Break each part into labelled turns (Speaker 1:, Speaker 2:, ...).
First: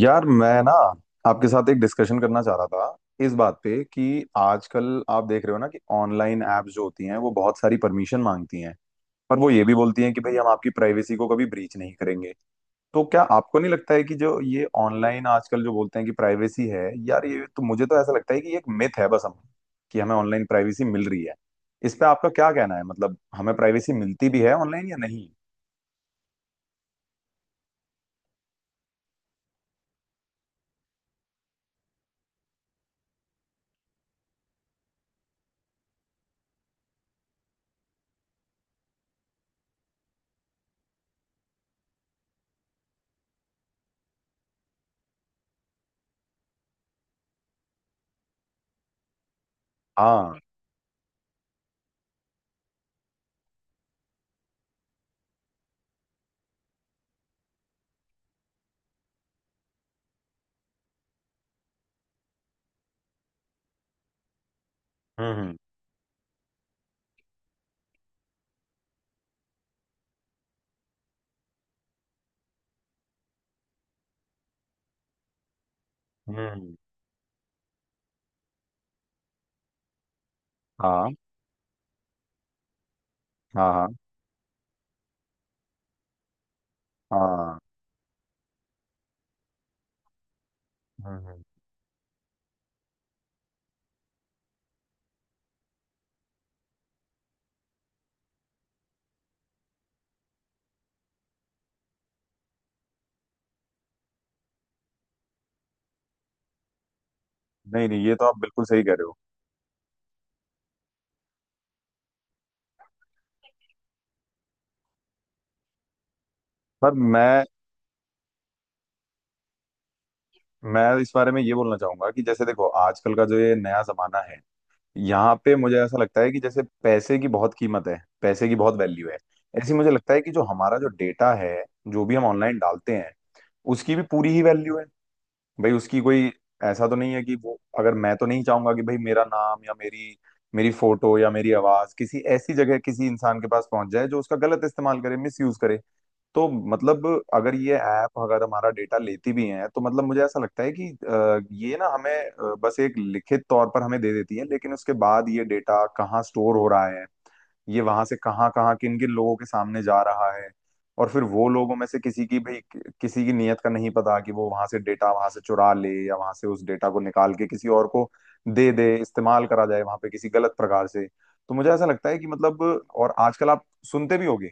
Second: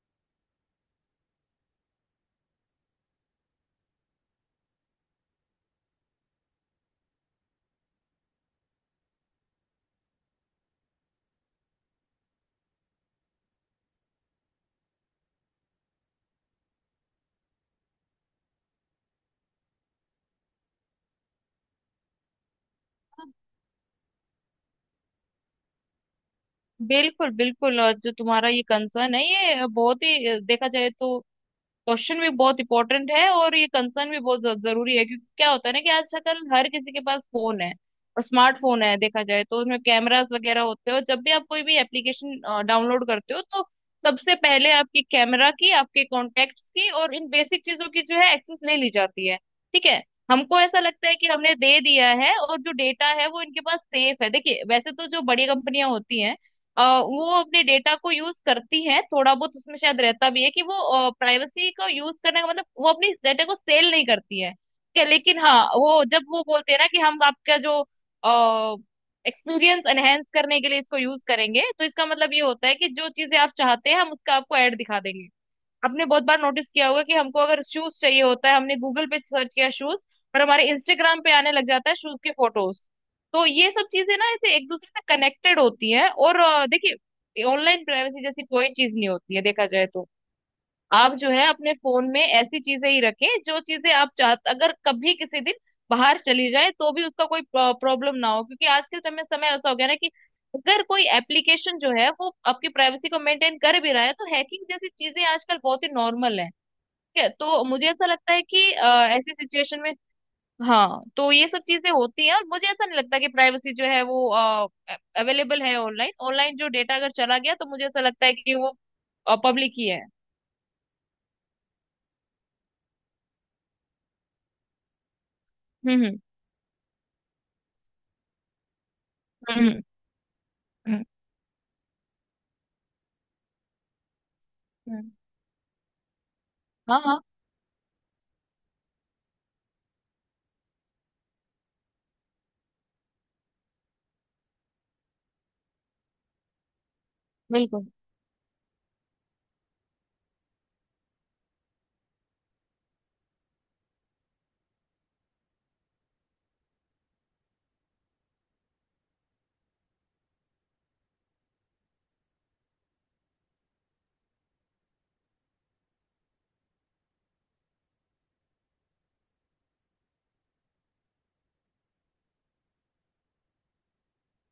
Speaker 1: यार मैं आपके साथ एक डिस्कशन करना चाह रहा था इस बात पे कि आजकल आप देख रहे हो ना कि ऑनलाइन एप्स जो होती हैं वो बहुत सारी परमिशन मांगती हैं। पर वो ये भी बोलती हैं कि भाई हम आपकी प्राइवेसी को कभी ब्रीच नहीं करेंगे। तो क्या आपको नहीं लगता है कि जो ये ऑनलाइन आजकल जो बोलते हैं कि प्राइवेसी है यार, ये तो, मुझे तो ऐसा लगता है कि ये एक मिथ है बस, हम कि हमें ऑनलाइन प्राइवेसी मिल रही है। इस पे आपका क्या कहना है, मतलब हमें प्राइवेसी मिलती भी है ऑनलाइन या नहीं?
Speaker 2: बिल्कुल बिल्कुल। और जो तुम्हारा ये कंसर्न है ये बहुत ही देखा जाए तो क्वेश्चन भी बहुत इंपॉर्टेंट है और ये कंसर्न भी बहुत जरूरी है। क्योंकि क्या होता है ना कि आजकल हर किसी के पास फोन है और स्मार्टफोन है देखा जाए तो उसमें कैमरास वगैरह होते हैं। और जब भी आप कोई भी एप्लीकेशन डाउनलोड करते हो तो सबसे पहले आपकी कैमरा की आपके कॉन्टेक्ट्स की और इन बेसिक चीजों की जो है एक्सेस ले ली जाती है। ठीक है।
Speaker 1: हाँ।
Speaker 2: हमको ऐसा लगता है कि हमने दे दिया है और जो डेटा है वो इनके पास सेफ है। देखिए वैसे तो जो बड़ी कंपनियां होती हैं वो अपने डेटा को यूज करती है। थोड़ा बहुत उसमें शायद रहता भी है कि वो प्राइवेसी का यूज करने का मतलब वो अपनी डेटा को सेल नहीं करती है क्या। लेकिन
Speaker 1: हम्म।
Speaker 2: हाँ वो जब वो बोलते हैं ना कि हम आपका जो एक्सपीरियंस एनहेंस करने के लिए इसको यूज करेंगे तो इसका मतलब ये होता है कि जो चीजें आप चाहते हैं हम उसका आपको ऐड दिखा देंगे। आपने बहुत
Speaker 1: हम्म।
Speaker 2: बार नोटिस
Speaker 1: हम्म।
Speaker 2: किया होगा कि हमको अगर शूज चाहिए होता है हमने गूगल पे सर्च किया शूज पर हमारे
Speaker 1: हाँ
Speaker 2: इंस्टाग्राम पे आने लग जाता है शूज के फोटोज। तो ये
Speaker 1: हाँ।
Speaker 2: सब
Speaker 1: हाँ।
Speaker 2: चीजें ना ऐसे एक दूसरे से कनेक्टेड होती हैं और देखिए
Speaker 1: हाँ।
Speaker 2: ऑनलाइन प्राइवेसी जैसी कोई चीज नहीं होती है देखा जाए तो। आप
Speaker 1: हम्म,
Speaker 2: जो
Speaker 1: हम्म।
Speaker 2: है अपने फोन में ऐसी चीजें ही रखें जो चीजें आप चाहते अगर कभी किसी दिन बाहर चली जाए तो भी उसका कोई प्रॉब्लम ना हो, क्योंकि आज के समय समय ऐसा हो गया ना कि अगर कोई एप्लीकेशन जो है वो आपकी प्राइवेसी को मेंटेन कर भी रहा है तो हैकिंग जैसी चीजें आजकल बहुत ही नॉर्मल है। ठीक है। तो
Speaker 1: नहीं
Speaker 2: मुझे
Speaker 1: नहीं,
Speaker 2: ऐसा
Speaker 1: ये तो
Speaker 2: लगता
Speaker 1: आप
Speaker 2: है
Speaker 1: बिल्कुल
Speaker 2: कि
Speaker 1: सही कह रहे हो।
Speaker 2: ऐसी सिचुएशन में हाँ तो ये सब चीजें होती हैं, और मुझे ऐसा नहीं लगता कि प्राइवेसी जो है वो अवेलेबल है ऑनलाइन। ऑनलाइन जो
Speaker 1: पर
Speaker 2: डेटा अगर चला गया तो मुझे ऐसा लगता है कि वो पब्लिक ही है।
Speaker 1: मैं इस बारे में ये बोलना चाहूंगा कि जैसे देखो आजकल का जो ये नया जमाना है, यहाँ पे मुझे ऐसा
Speaker 2: हम्म
Speaker 1: लगता है कि जैसे पैसे की बहुत कीमत है, पैसे की बहुत वैल्यू है।
Speaker 2: हम्म
Speaker 1: ऐसे ही
Speaker 2: हम्म
Speaker 1: मुझे लगता है कि जो हमारा जो
Speaker 2: हम्म।
Speaker 1: डेटा है, जो भी हम ऑनलाइन डालते हैं, उसकी भी पूरी ही वैल्यू है
Speaker 2: हम्म।
Speaker 1: भाई। उसकी कोई ऐसा तो
Speaker 2: हाँ
Speaker 1: नहीं
Speaker 2: हाँ
Speaker 1: है कि वो, अगर, मैं तो नहीं चाहूंगा कि भाई मेरा नाम या मेरी मेरी फोटो या मेरी आवाज किसी ऐसी जगह किसी इंसान के पास पहुंच जाए जो उसका गलत इस्तेमाल करे, मिस यूज करे। तो मतलब, अगर ये
Speaker 2: बिल्कुल।
Speaker 1: ऐप अगर हमारा डेटा लेती भी है तो मतलब मुझे ऐसा लगता है कि ये ना हमें बस एक लिखित तौर पर हमें दे देती है, लेकिन उसके बाद ये डेटा कहाँ स्टोर हो रहा है, ये वहां से कहाँ कहाँ किन किन लोगों के सामने जा रहा है, और फिर वो लोगों में से किसी की भी, किसी की नीयत का नहीं पता कि वो वहां से डेटा, वहां से चुरा ले या वहां से उस डेटा को निकाल के किसी और को दे दे, इस्तेमाल करा जाए वहां पे किसी गलत प्रकार से। तो मुझे ऐसा लगता है कि मतलब, और आजकल आप सुनते भी होगे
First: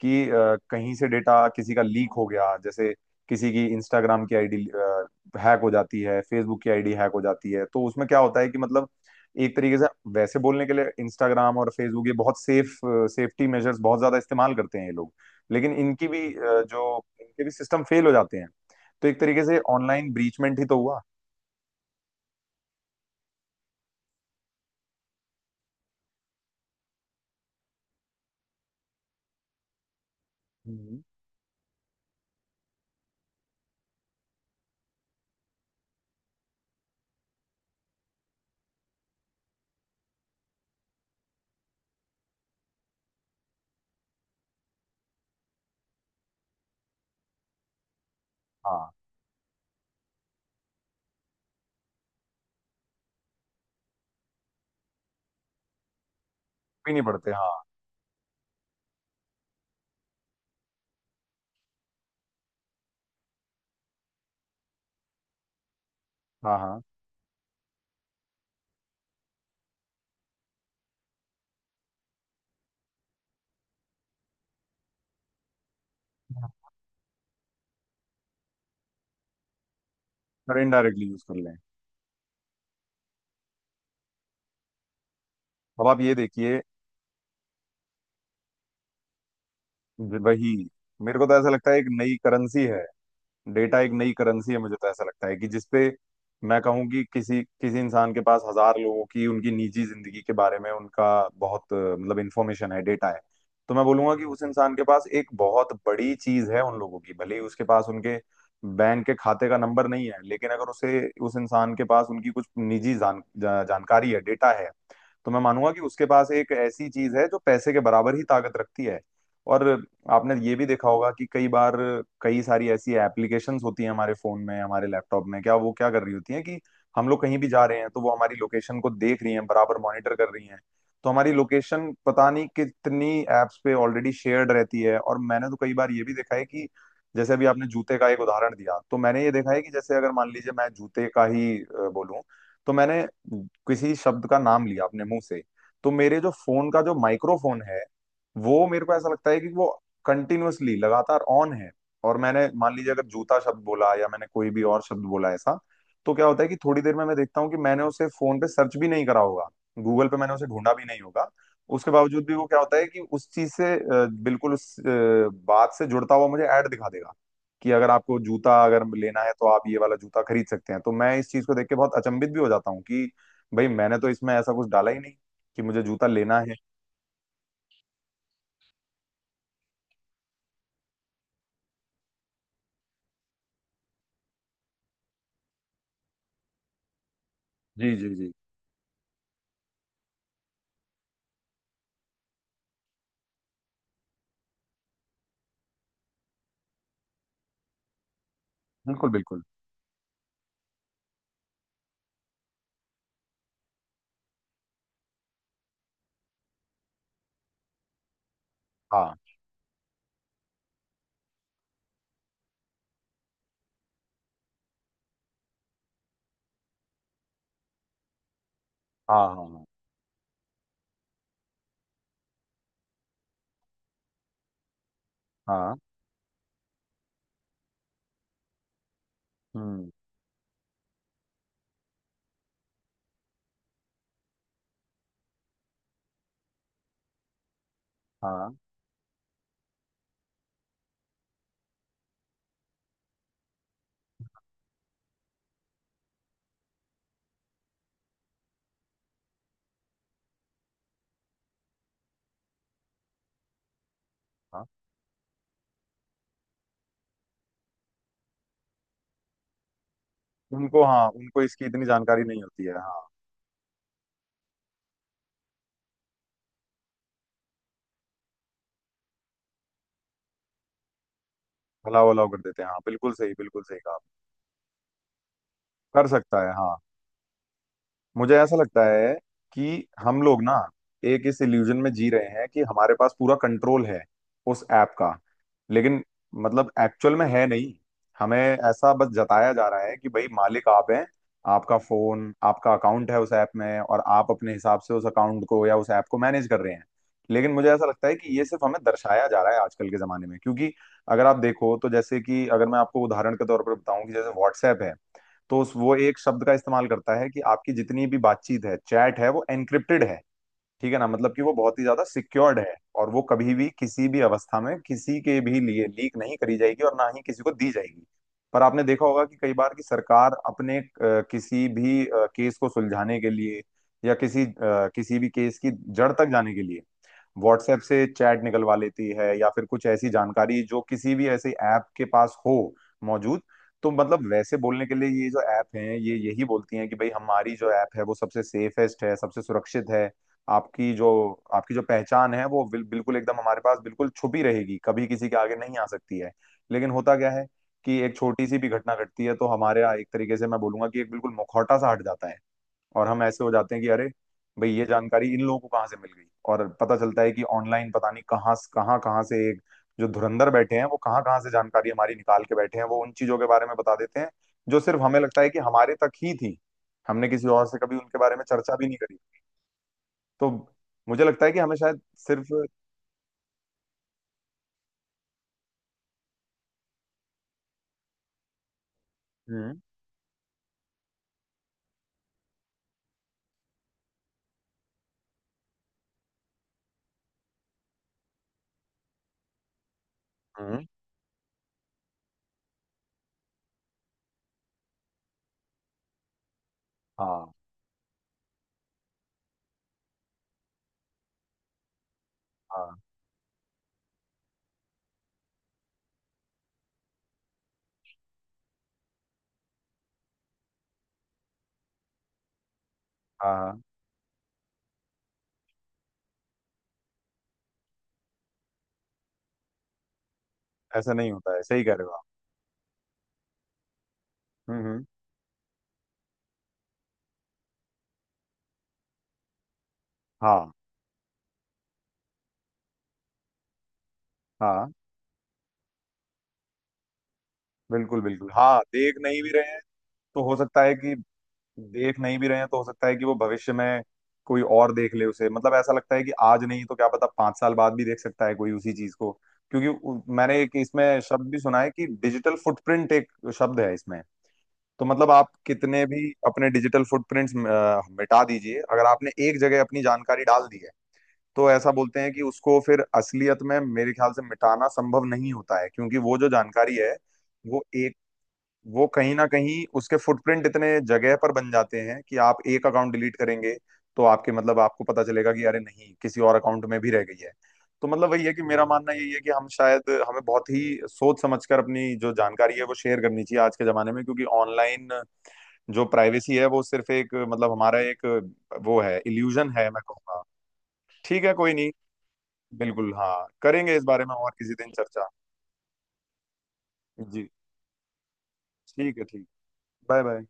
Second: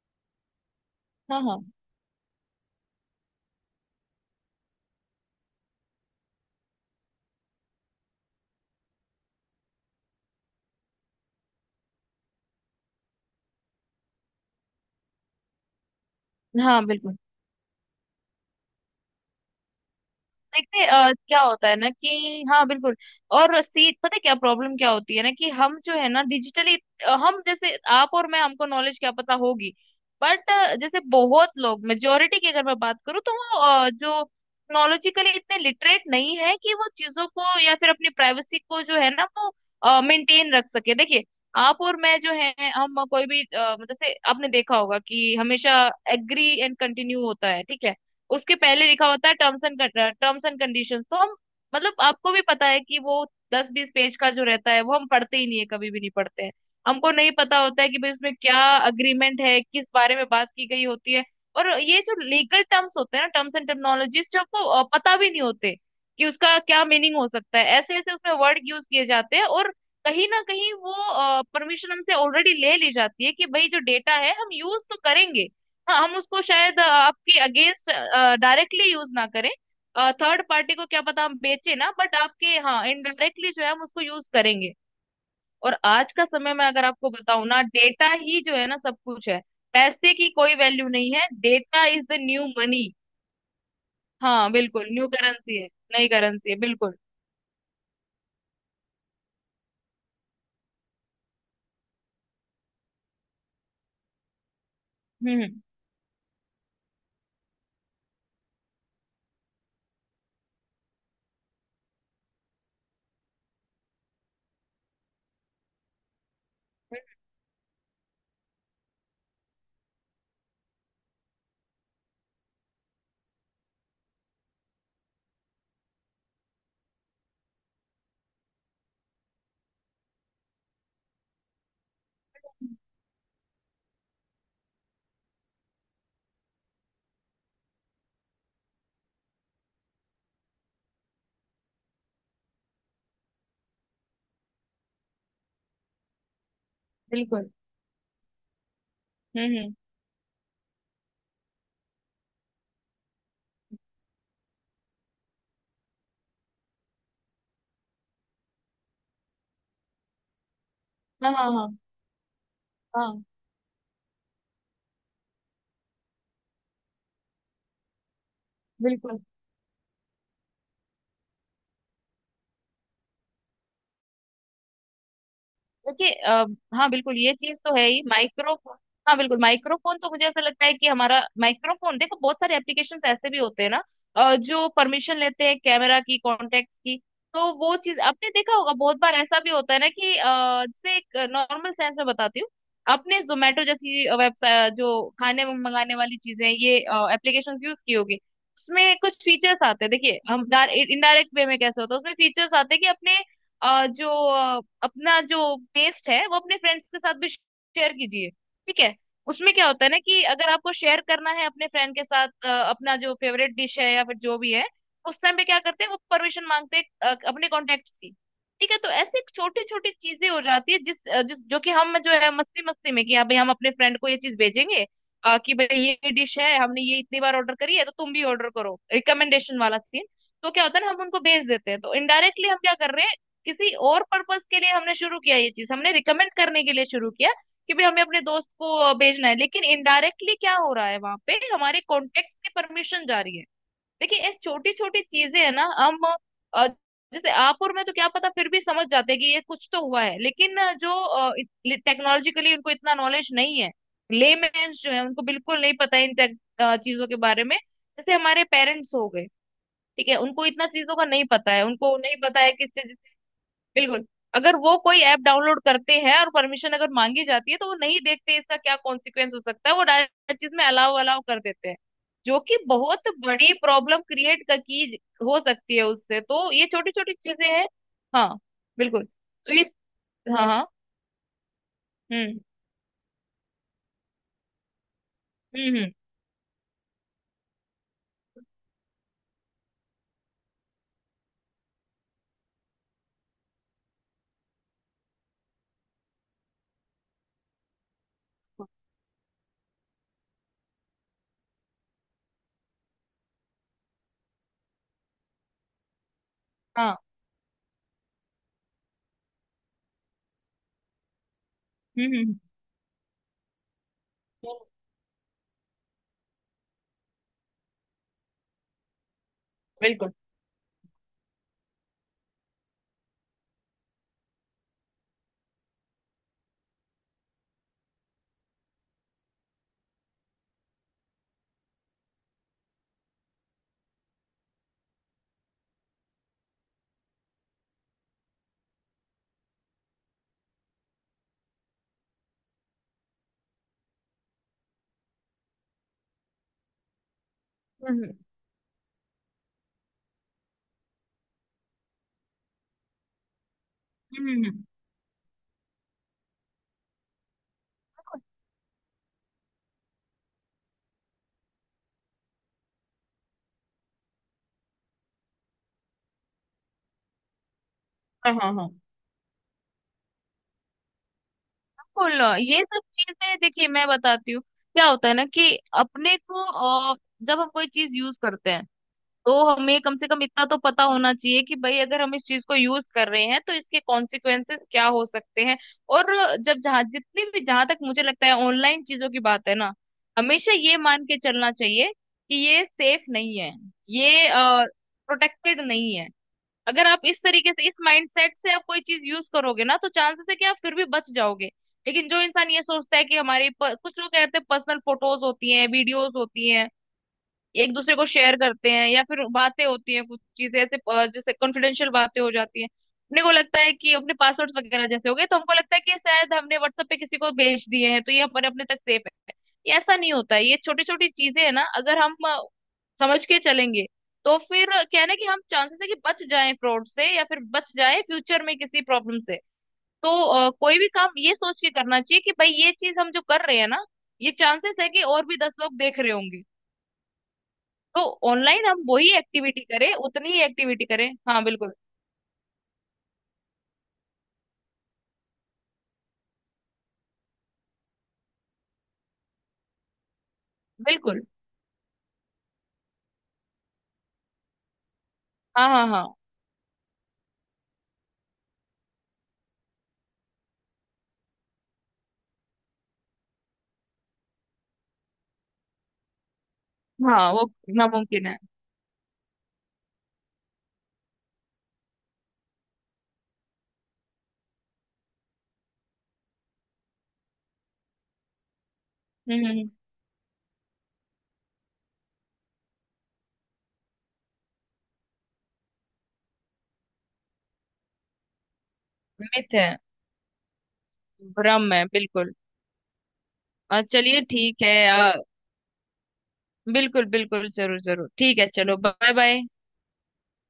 Speaker 1: कि कहीं से
Speaker 2: हाँ
Speaker 1: डेटा
Speaker 2: हाँ
Speaker 1: किसी का लीक हो गया, जैसे किसी की इंस्टाग्राम की आईडी हैक हो जाती है, फेसबुक की आईडी हैक हो जाती है। तो उसमें क्या होता है कि मतलब एक तरीके से, वैसे बोलने के लिए इंस्टाग्राम और फेसबुक ये बहुत सेफ्टी मेजर्स बहुत ज्यादा इस्तेमाल करते हैं ये लोग, लेकिन इनकी भी
Speaker 2: हाँ
Speaker 1: जो
Speaker 2: बिल्कुल।
Speaker 1: इनके भी सिस्टम फेल हो जाते हैं। तो एक तरीके से ऑनलाइन ब्रीचमेंट ही तो
Speaker 2: देखिए
Speaker 1: हुआ।
Speaker 2: क्या होता है ना कि हाँ बिल्कुल। और सी पता है क्या प्रॉब्लम क्या होती है ना कि हम जो है ना डिजिटली, हम जैसे आप और मैं हमको नॉलेज क्या पता होगी। बट
Speaker 1: हम्म।
Speaker 2: जैसे बहुत लोग मेजोरिटी की अगर मैं बात करूँ तो वो जो टेक्नोलॉजिकली इतने लिटरेट नहीं है कि वो चीजों को या फिर अपनी प्राइवेसी को जो है ना वो मेंटेन रख सके। देखिए आप और मैं जो है हम कोई भी जैसे आपने देखा होगा कि हमेशा एग्री एंड कंटिन्यू होता है। ठीक है। उसके पहले
Speaker 1: हाँ
Speaker 2: लिखा होता है टर्म्स एंड कंडीशंस, तो हम मतलब आपको भी पता है कि वो दस बीस पेज का जो रहता है वो हम पढ़ते ही नहीं है कभी भी नहीं पढ़ते हैं।
Speaker 1: भी नहीं
Speaker 2: हमको
Speaker 1: पड़ते,
Speaker 2: नहीं
Speaker 1: हाँ।
Speaker 2: पता होता है कि भाई उसमें क्या अग्रीमेंट है किस बारे में बात की गई होती है। और ये जो लीगल टर्म्स होते हैं ना टर्म्स एंड टर्मिनोलॉजीज जो आपको पता भी नहीं होते कि
Speaker 1: हाँ।
Speaker 2: उसका
Speaker 1: हाँ।
Speaker 2: क्या मीनिंग हो सकता है, ऐसे ऐसे उसमें वर्ड यूज किए जाते हैं। और कहीं ना कहीं वो परमिशन हमसे ऑलरेडी ले ली जाती है कि भाई जो डेटा है हम यूज तो करेंगे। हाँ हम उसको
Speaker 1: हाँ।
Speaker 2: शायद आपके अगेंस्ट डायरेक्टली यूज ना करें, थर्ड
Speaker 1: और
Speaker 2: पार्टी को क्या
Speaker 1: इनडायरेक्टली यूज
Speaker 2: पता
Speaker 1: कर
Speaker 2: हम
Speaker 1: लें।
Speaker 2: बेचे ना, बट आपके हाँ इनडायरेक्टली जो है हम उसको यूज करेंगे। और
Speaker 1: अब आप
Speaker 2: आज
Speaker 1: ये
Speaker 2: का समय
Speaker 1: देखिए,
Speaker 2: में अगर आपको बताऊं ना डेटा ही जो है ना सब कुछ है, पैसे की
Speaker 1: वही,
Speaker 2: कोई वैल्यू नहीं
Speaker 1: मेरे को
Speaker 2: है,
Speaker 1: तो ऐसा लगता है
Speaker 2: डेटा
Speaker 1: एक
Speaker 2: इज
Speaker 1: नई
Speaker 2: द न्यू
Speaker 1: करेंसी है,
Speaker 2: मनी।
Speaker 1: डेटा एक नई
Speaker 2: हाँ
Speaker 1: करेंसी है। मुझे
Speaker 2: बिल्कुल
Speaker 1: तो ऐसा
Speaker 2: न्यू
Speaker 1: लगता है कि
Speaker 2: करेंसी है।
Speaker 1: जिसपे
Speaker 2: नई करेंसी है
Speaker 1: मैं कहूँ
Speaker 2: बिल्कुल।
Speaker 1: कि किसी किसी इंसान के पास 1,000 लोगों की उनकी निजी जिंदगी के बारे में उनका बहुत मतलब इंफॉर्मेशन है, डेटा है, तो मैं बोलूंगा कि उस इंसान के पास एक
Speaker 2: हम्म हम्म,
Speaker 1: बहुत बड़ी चीज है उन लोगों की। भले ही उसके पास उनके बैंक के खाते का नंबर नहीं है, लेकिन अगर उसे, उस इंसान के पास उनकी कुछ निजी जानकारी है, डेटा है, तो मैं मानूंगा कि उसके पास एक ऐसी चीज है जो पैसे के बराबर ही ताकत रखती है। और आपने ये भी देखा होगा कि कई बार, कई सारी ऐसी एप्लीकेशंस होती हैं हमारे फोन में, हमारे लैपटॉप में, क्या वो क्या कर रही होती हैं कि हम लोग कहीं भी जा रहे हैं तो वो हमारी लोकेशन को देख रही हैं, बराबर मॉनिटर कर रही हैं। तो हमारी लोकेशन पता नहीं कितनी एप्स पे ऑलरेडी शेयर्ड रहती है। और मैंने तो कई बार ये भी देखा है कि जैसे अभी आपने जूते का एक उदाहरण दिया, तो मैंने ये देखा है कि जैसे अगर मान लीजिए मैं जूते का ही बोलूँ, तो मैंने किसी शब्द का नाम लिया अपने मुंह से, तो मेरे जो फोन का जो
Speaker 2: बिल्कुल।
Speaker 1: माइक्रोफोन है वो, मेरे को ऐसा लगता है कि
Speaker 2: हम्म।
Speaker 1: वो कंटिन्यूअसली लगातार ऑन है। और मैंने मान लीजिए अगर जूता शब्द बोला, या मैंने कोई भी और शब्द बोला ऐसा, तो क्या होता है कि थोड़ी देर में मैं देखता हूँ कि मैंने उसे फोन पे सर्च भी नहीं करा होगा, गूगल पे मैंने उसे ढूंढा भी नहीं होगा,
Speaker 2: हाँ हाँ हाँ
Speaker 1: उसके बावजूद भी वो क्या होता है कि
Speaker 2: हाँ
Speaker 1: उस चीज से बिल्कुल उस बात से जुड़ता हुआ मुझे ऐड दिखा देगा कि अगर आपको जूता अगर लेना
Speaker 2: बिल्कुल।
Speaker 1: है तो आप ये वाला जूता खरीद सकते हैं। तो मैं इस चीज को देख के बहुत अचंभित भी हो जाता हूँ कि भाई मैंने तो इसमें ऐसा कुछ डाला ही नहीं कि मुझे जूता
Speaker 2: देखिए
Speaker 1: लेना है।
Speaker 2: हाँ बिल्कुल ये चीज तो है ही माइक्रोफोन। हाँ बिल्कुल माइक्रोफोन, तो मुझे ऐसा लगता है कि हमारा माइक्रोफोन, देखो बहुत सारे एप्लीकेशंस ऐसे भी होते हैं ना जो परमिशन लेते हैं कैमरा की कॉन्टेक्ट की। तो वो
Speaker 1: जी
Speaker 2: चीज
Speaker 1: जी
Speaker 2: आपने
Speaker 1: जी।
Speaker 2: देखा होगा बहुत बार ऐसा भी होता है ना कि जैसे एक नॉर्मल सेंस में बताती हूँ। आपने जोमेटो जैसी वेबसाइट, जो खाने मंगाने वाली चीजें ये एप्लीकेशन, यूज की होगी। उसमें
Speaker 1: बिल्कुल
Speaker 2: कुछ
Speaker 1: बिल्कुल।
Speaker 2: फीचर्स आते हैं, देखिए हम इनडायरेक्ट वे में कैसे होता है, उसमें फीचर्स आते हैं कि अपने जो अपना जो टेस्ट है वो अपने फ्रेंड्स के साथ भी शेयर कीजिए। ठीक है।
Speaker 1: हाँ
Speaker 2: उसमें क्या होता है ना कि अगर आपको शेयर करना है अपने फ्रेंड के साथ अपना जो फेवरेट डिश है या फिर जो भी है, उस टाइम पे क्या करते हैं वो परमिशन मांगते हैं अपने कॉन्टेक्ट्स की। ठीक है। तो ऐसे
Speaker 1: हाँ हाँ। हाँ।
Speaker 2: छोटी छोटी चीजें हो जाती है जिस अ, जिस जो कि हम जो है मस्ती मस्ती में कि हाँ भाई हम अपने फ्रेंड को ये चीज भेजेंगे, कि
Speaker 1: हाँ।
Speaker 2: भाई ये डिश है हमने ये इतनी बार ऑर्डर करी है तो तुम भी ऑर्डर करो, रिकमेंडेशन वाला
Speaker 1: हम्म।
Speaker 2: सीन। तो क्या होता है ना हम उनको भेज देते हैं, तो इनडायरेक्टली हम क्या कर रहे हैं, किसी और पर्पस के लिए हमने शुरू किया ये चीज, हमने रिकमेंड करने के लिए शुरू किया कि भाई हमें अपने दोस्त
Speaker 1: हाँ।
Speaker 2: को भेजना है, लेकिन इनडायरेक्टली क्या हो रहा है वहां पे हमारे कॉन्टेक्ट की परमिशन जा रही है। देखिए ये छोटी छोटी चीजें है ना हम अ, जैसे आप और मैं तो क्या पता फिर भी समझ जाते हैं कि ये कुछ तो हुआ है, लेकिन जो टेक्नोलॉजिकली उनको इतना नॉलेज नहीं है,
Speaker 1: हाँ।
Speaker 2: लेमेन्स जो है उनको बिल्कुल नहीं पता है इन चीजों के बारे में, जैसे हमारे पेरेंट्स हो गए। ठीक है। उनको इतना
Speaker 1: उनको,
Speaker 2: चीजों का
Speaker 1: हाँ
Speaker 2: नहीं
Speaker 1: उनको
Speaker 2: पता
Speaker 1: इसकी
Speaker 2: है,
Speaker 1: इतनी
Speaker 2: उनको नहीं
Speaker 1: जानकारी
Speaker 2: पता
Speaker 1: नहीं
Speaker 2: है
Speaker 1: होती
Speaker 2: कि।
Speaker 1: है, हाँ।
Speaker 2: बिल्कुल। अगर वो कोई ऐप डाउनलोड करते हैं और परमिशन अगर मांगी जाती है तो वो नहीं देखते इसका क्या कॉन्सिक्वेंस हो सकता है, वो डायरेक्ट हर चीज में अलाउ अलाउ कर देते हैं,
Speaker 1: भला वलाव
Speaker 2: जो
Speaker 1: कर
Speaker 2: कि
Speaker 1: देते हैं, हाँ
Speaker 2: बहुत
Speaker 1: बिल्कुल सही,
Speaker 2: बड़ी
Speaker 1: बिल्कुल सही कहा
Speaker 2: प्रॉब्लम क्रिएट की हो सकती है
Speaker 1: आपने। कर
Speaker 2: उससे,
Speaker 1: सकता
Speaker 2: तो
Speaker 1: है,
Speaker 2: ये
Speaker 1: हाँ।
Speaker 2: छोटी छोटी चीजें हैं।
Speaker 1: मुझे
Speaker 2: हाँ
Speaker 1: ऐसा लगता
Speaker 2: बिल्कुल।
Speaker 1: है
Speaker 2: तो ये।
Speaker 1: कि हम लोग
Speaker 2: हाँ
Speaker 1: ना
Speaker 2: हाँ।
Speaker 1: एक इस इल्यूजन में जी रहे
Speaker 2: हम्म
Speaker 1: हैं कि हमारे पास पूरा कंट्रोल है उस ऐप का।
Speaker 2: हम्म।
Speaker 1: लेकिन मतलब एक्चुअल में है नहीं, हमें ऐसा बस जताया जा रहा है कि भाई मालिक आप हैं, आपका फोन, आपका अकाउंट है उस ऐप में, और आप अपने हिसाब से उस अकाउंट को या उस ऐप को मैनेज कर रहे हैं। लेकिन मुझे ऐसा लगता है कि ये सिर्फ हमें दर्शाया जा रहा है आजकल के जमाने में, क्योंकि अगर आप देखो तो जैसे कि अगर मैं आपको उदाहरण के तौर पर बताऊं कि जैसे व्हाट्सएप है, तो उस वो एक शब्द का इस्तेमाल
Speaker 2: हाँ।
Speaker 1: करता है कि आपकी जितनी भी बातचीत है, चैट है, वो एनक्रिप्टेड है, ठीक है ना, मतलब कि वो बहुत ही ज्यादा
Speaker 2: हम्म हम्म
Speaker 1: सिक्योर्ड है और वो कभी भी किसी भी
Speaker 2: हम्म,
Speaker 1: अवस्था में किसी के भी लिए लीक नहीं करी जाएगी और ना ही किसी को दी जाएगी। पर आपने देखा होगा कि कई बार की
Speaker 2: बिल्कुल।
Speaker 1: सरकार अपने किसी भी केस को सुलझाने के लिए, या किसी किसी भी केस की जड़ तक जाने के लिए व्हाट्सएप से चैट निकलवा लेती है, या फिर कुछ ऐसी जानकारी जो किसी भी ऐसे ऐप के पास हो मौजूद। तो मतलब वैसे बोलने के लिए ये जो ऐप हैं ये यही बोलती हैं कि भाई हमारी जो ऐप है वो सबसे सेफेस्ट है, सबसे सुरक्षित है। आपकी जो आपकी जो पहचान है वो बिल्कुल एकदम हमारे पास बिल्कुल छुपी रहेगी, कभी किसी के आगे नहीं आ सकती है। लेकिन होता क्या है कि
Speaker 2: हम्म
Speaker 1: एक छोटी सी भी घटना घटती है तो हमारे यहाँ एक तरीके से मैं बोलूंगा कि एक बिल्कुल मुखौटा सा हट जाता है, और हम ऐसे हो जाते हैं कि अरे
Speaker 2: हम्म हम्म, हम्म,
Speaker 1: भाई ये जानकारी इन लोगों को कहाँ से मिल गई। और पता चलता है कि ऑनलाइन पता नहीं कहाँ कहाँ कहाँ से एक जो धुरंधर बैठे हैं वो कहाँ कहाँ से जानकारी हमारी निकाल के बैठे हैं, वो उन चीजों के बारे में बता देते हैं जो सिर्फ हमें लगता है कि हमारे तक ही थी, हमने किसी और से कभी उनके
Speaker 2: हाँ
Speaker 1: बारे में
Speaker 2: हाँ हाँ
Speaker 1: चर्चा भी नहीं करी। तो मुझे लगता है कि हमें शायद
Speaker 2: बिल्कुल।
Speaker 1: सिर्फ,
Speaker 2: ये सब चीजें देखिए मैं बताती हूँ क्या होता है ना कि अपने को अ, जब हम कोई चीज यूज करते हैं तो
Speaker 1: हम्म।
Speaker 2: हमें कम से कम इतना तो पता होना चाहिए कि भाई अगर हम इस चीज को यूज कर रहे हैं तो इसके कॉन्सिक्वेंसेस क्या हो सकते हैं। और जब जहां जितनी भी, जहां तक मुझे लगता है ऑनलाइन चीजों की बात है ना, हमेशा ये
Speaker 1: हम्म।
Speaker 2: मान के चलना चाहिए कि ये सेफ नहीं है, ये प्रोटेक्टेड नहीं है। अगर आप इस
Speaker 1: हाँ।
Speaker 2: तरीके से इस माइंडसेट से आप कोई चीज यूज करोगे ना तो चांसेस है कि आप फिर भी बच जाओगे। लेकिन जो इंसान ये सोचता
Speaker 1: हाँ।
Speaker 2: है कि हमारे कुछ लोग कहते हैं पर्सनल फोटोज होती हैं वीडियोज होती हैं एक दूसरे को शेयर करते हैं या फिर बातें होती हैं कुछ चीजें ऐसे जैसे कॉन्फिडेंशियल बातें हो जाती हैं, अपने को
Speaker 1: हाँ।
Speaker 2: लगता है
Speaker 1: हाँ,
Speaker 2: कि अपने पासवर्ड वगैरह जैसे हो गए तो हमको लगता है कि शायद हमने व्हाट्सएप पे किसी को भेज दिए हैं तो ये हमारे अपने तक सेफ है। ये ऐसा नहीं होता है। ये छोटी छोटी
Speaker 1: ऐसा नहीं
Speaker 2: चीजें है
Speaker 1: होता है
Speaker 2: ना
Speaker 1: सही कह
Speaker 2: अगर
Speaker 1: रहे हो
Speaker 2: हम
Speaker 1: आप।
Speaker 2: समझ के चलेंगे तो फिर
Speaker 1: हम्म,
Speaker 2: क्या
Speaker 1: हम्म।
Speaker 2: है ना कि हम चांसेस है कि बच जाएं फ्रॉड से या फिर बच जाएं फ्यूचर में किसी प्रॉब्लम से। तो
Speaker 1: हाँ।
Speaker 2: कोई भी काम ये सोच के करना चाहिए कि भाई ये चीज हम जो कर रहे हैं ना ये चांसेस है
Speaker 1: हाँ
Speaker 2: कि और भी दस लोग देख रहे होंगे, तो
Speaker 1: बिल्कुल बिल्कुल,
Speaker 2: ऑनलाइन
Speaker 1: हाँ
Speaker 2: हम वही
Speaker 1: देख नहीं भी
Speaker 2: एक्टिविटी
Speaker 1: रहे हैं
Speaker 2: करें उतनी
Speaker 1: तो
Speaker 2: ही
Speaker 1: हो सकता
Speaker 2: एक्टिविटी
Speaker 1: है
Speaker 2: करें।
Speaker 1: कि,
Speaker 2: हाँ बिल्कुल।
Speaker 1: देख नहीं भी रहे हैं तो हो सकता है कि वो भविष्य में कोई और देख ले उसे, मतलब ऐसा लगता है कि आज नहीं तो क्या पता 5 साल बाद भी देख सकता है कोई उसी चीज को। क्योंकि मैंने एक इसमें
Speaker 2: बिल्कुल।
Speaker 1: शब्द भी सुना है कि डिजिटल फुटप्रिंट एक शब्द है इसमें। तो मतलब आप
Speaker 2: हाँ हाँ
Speaker 1: कितने
Speaker 2: हाँ
Speaker 1: भी अपने डिजिटल फुटप्रिंट्स मिटा दीजिए, अगर आपने एक जगह अपनी जानकारी डाल दी है तो ऐसा बोलते हैं कि उसको फिर असलियत में मेरे ख्याल से मिटाना संभव नहीं होता है। क्योंकि वो जो जानकारी है
Speaker 2: हाँ वो
Speaker 1: वो एक
Speaker 2: नामुमकिन है।
Speaker 1: वो कहीं ना कहीं उसके फुटप्रिंट इतने जगह पर बन जाते हैं कि आप एक अकाउंट डिलीट करेंगे तो आपके, मतलब आपको पता चलेगा कि अरे नहीं किसी और अकाउंट में भी रह गई है। तो मतलब वही है कि मेरा मानना यही है
Speaker 2: हम्म
Speaker 1: कि
Speaker 2: हम्म,
Speaker 1: हम
Speaker 2: हम्म।
Speaker 1: शायद हमें बहुत ही सोच समझकर अपनी जो जानकारी है वो शेयर करनी चाहिए आज के जमाने में, क्योंकि ऑनलाइन जो प्राइवेसी है वो सिर्फ एक, मतलब हमारा एक, वो है
Speaker 2: मिथ है,
Speaker 1: इल्यूजन है, मैं कहूँगा। ठीक है
Speaker 2: भ्रम
Speaker 1: कोई
Speaker 2: है,
Speaker 1: नहीं,
Speaker 2: बिल्कुल।
Speaker 1: बिल्कुल हाँ, करेंगे इस
Speaker 2: चलिए
Speaker 1: बारे में और
Speaker 2: ठीक
Speaker 1: किसी
Speaker 2: है।
Speaker 1: दिन
Speaker 2: अ,
Speaker 1: चर्चा।
Speaker 2: बिल्कुल
Speaker 1: जी,
Speaker 2: बिल्कुल जरूर जरूर, ठीक है, चलो बाय
Speaker 1: ठीक है,
Speaker 2: बाय।
Speaker 1: ठीक, बाय बाय।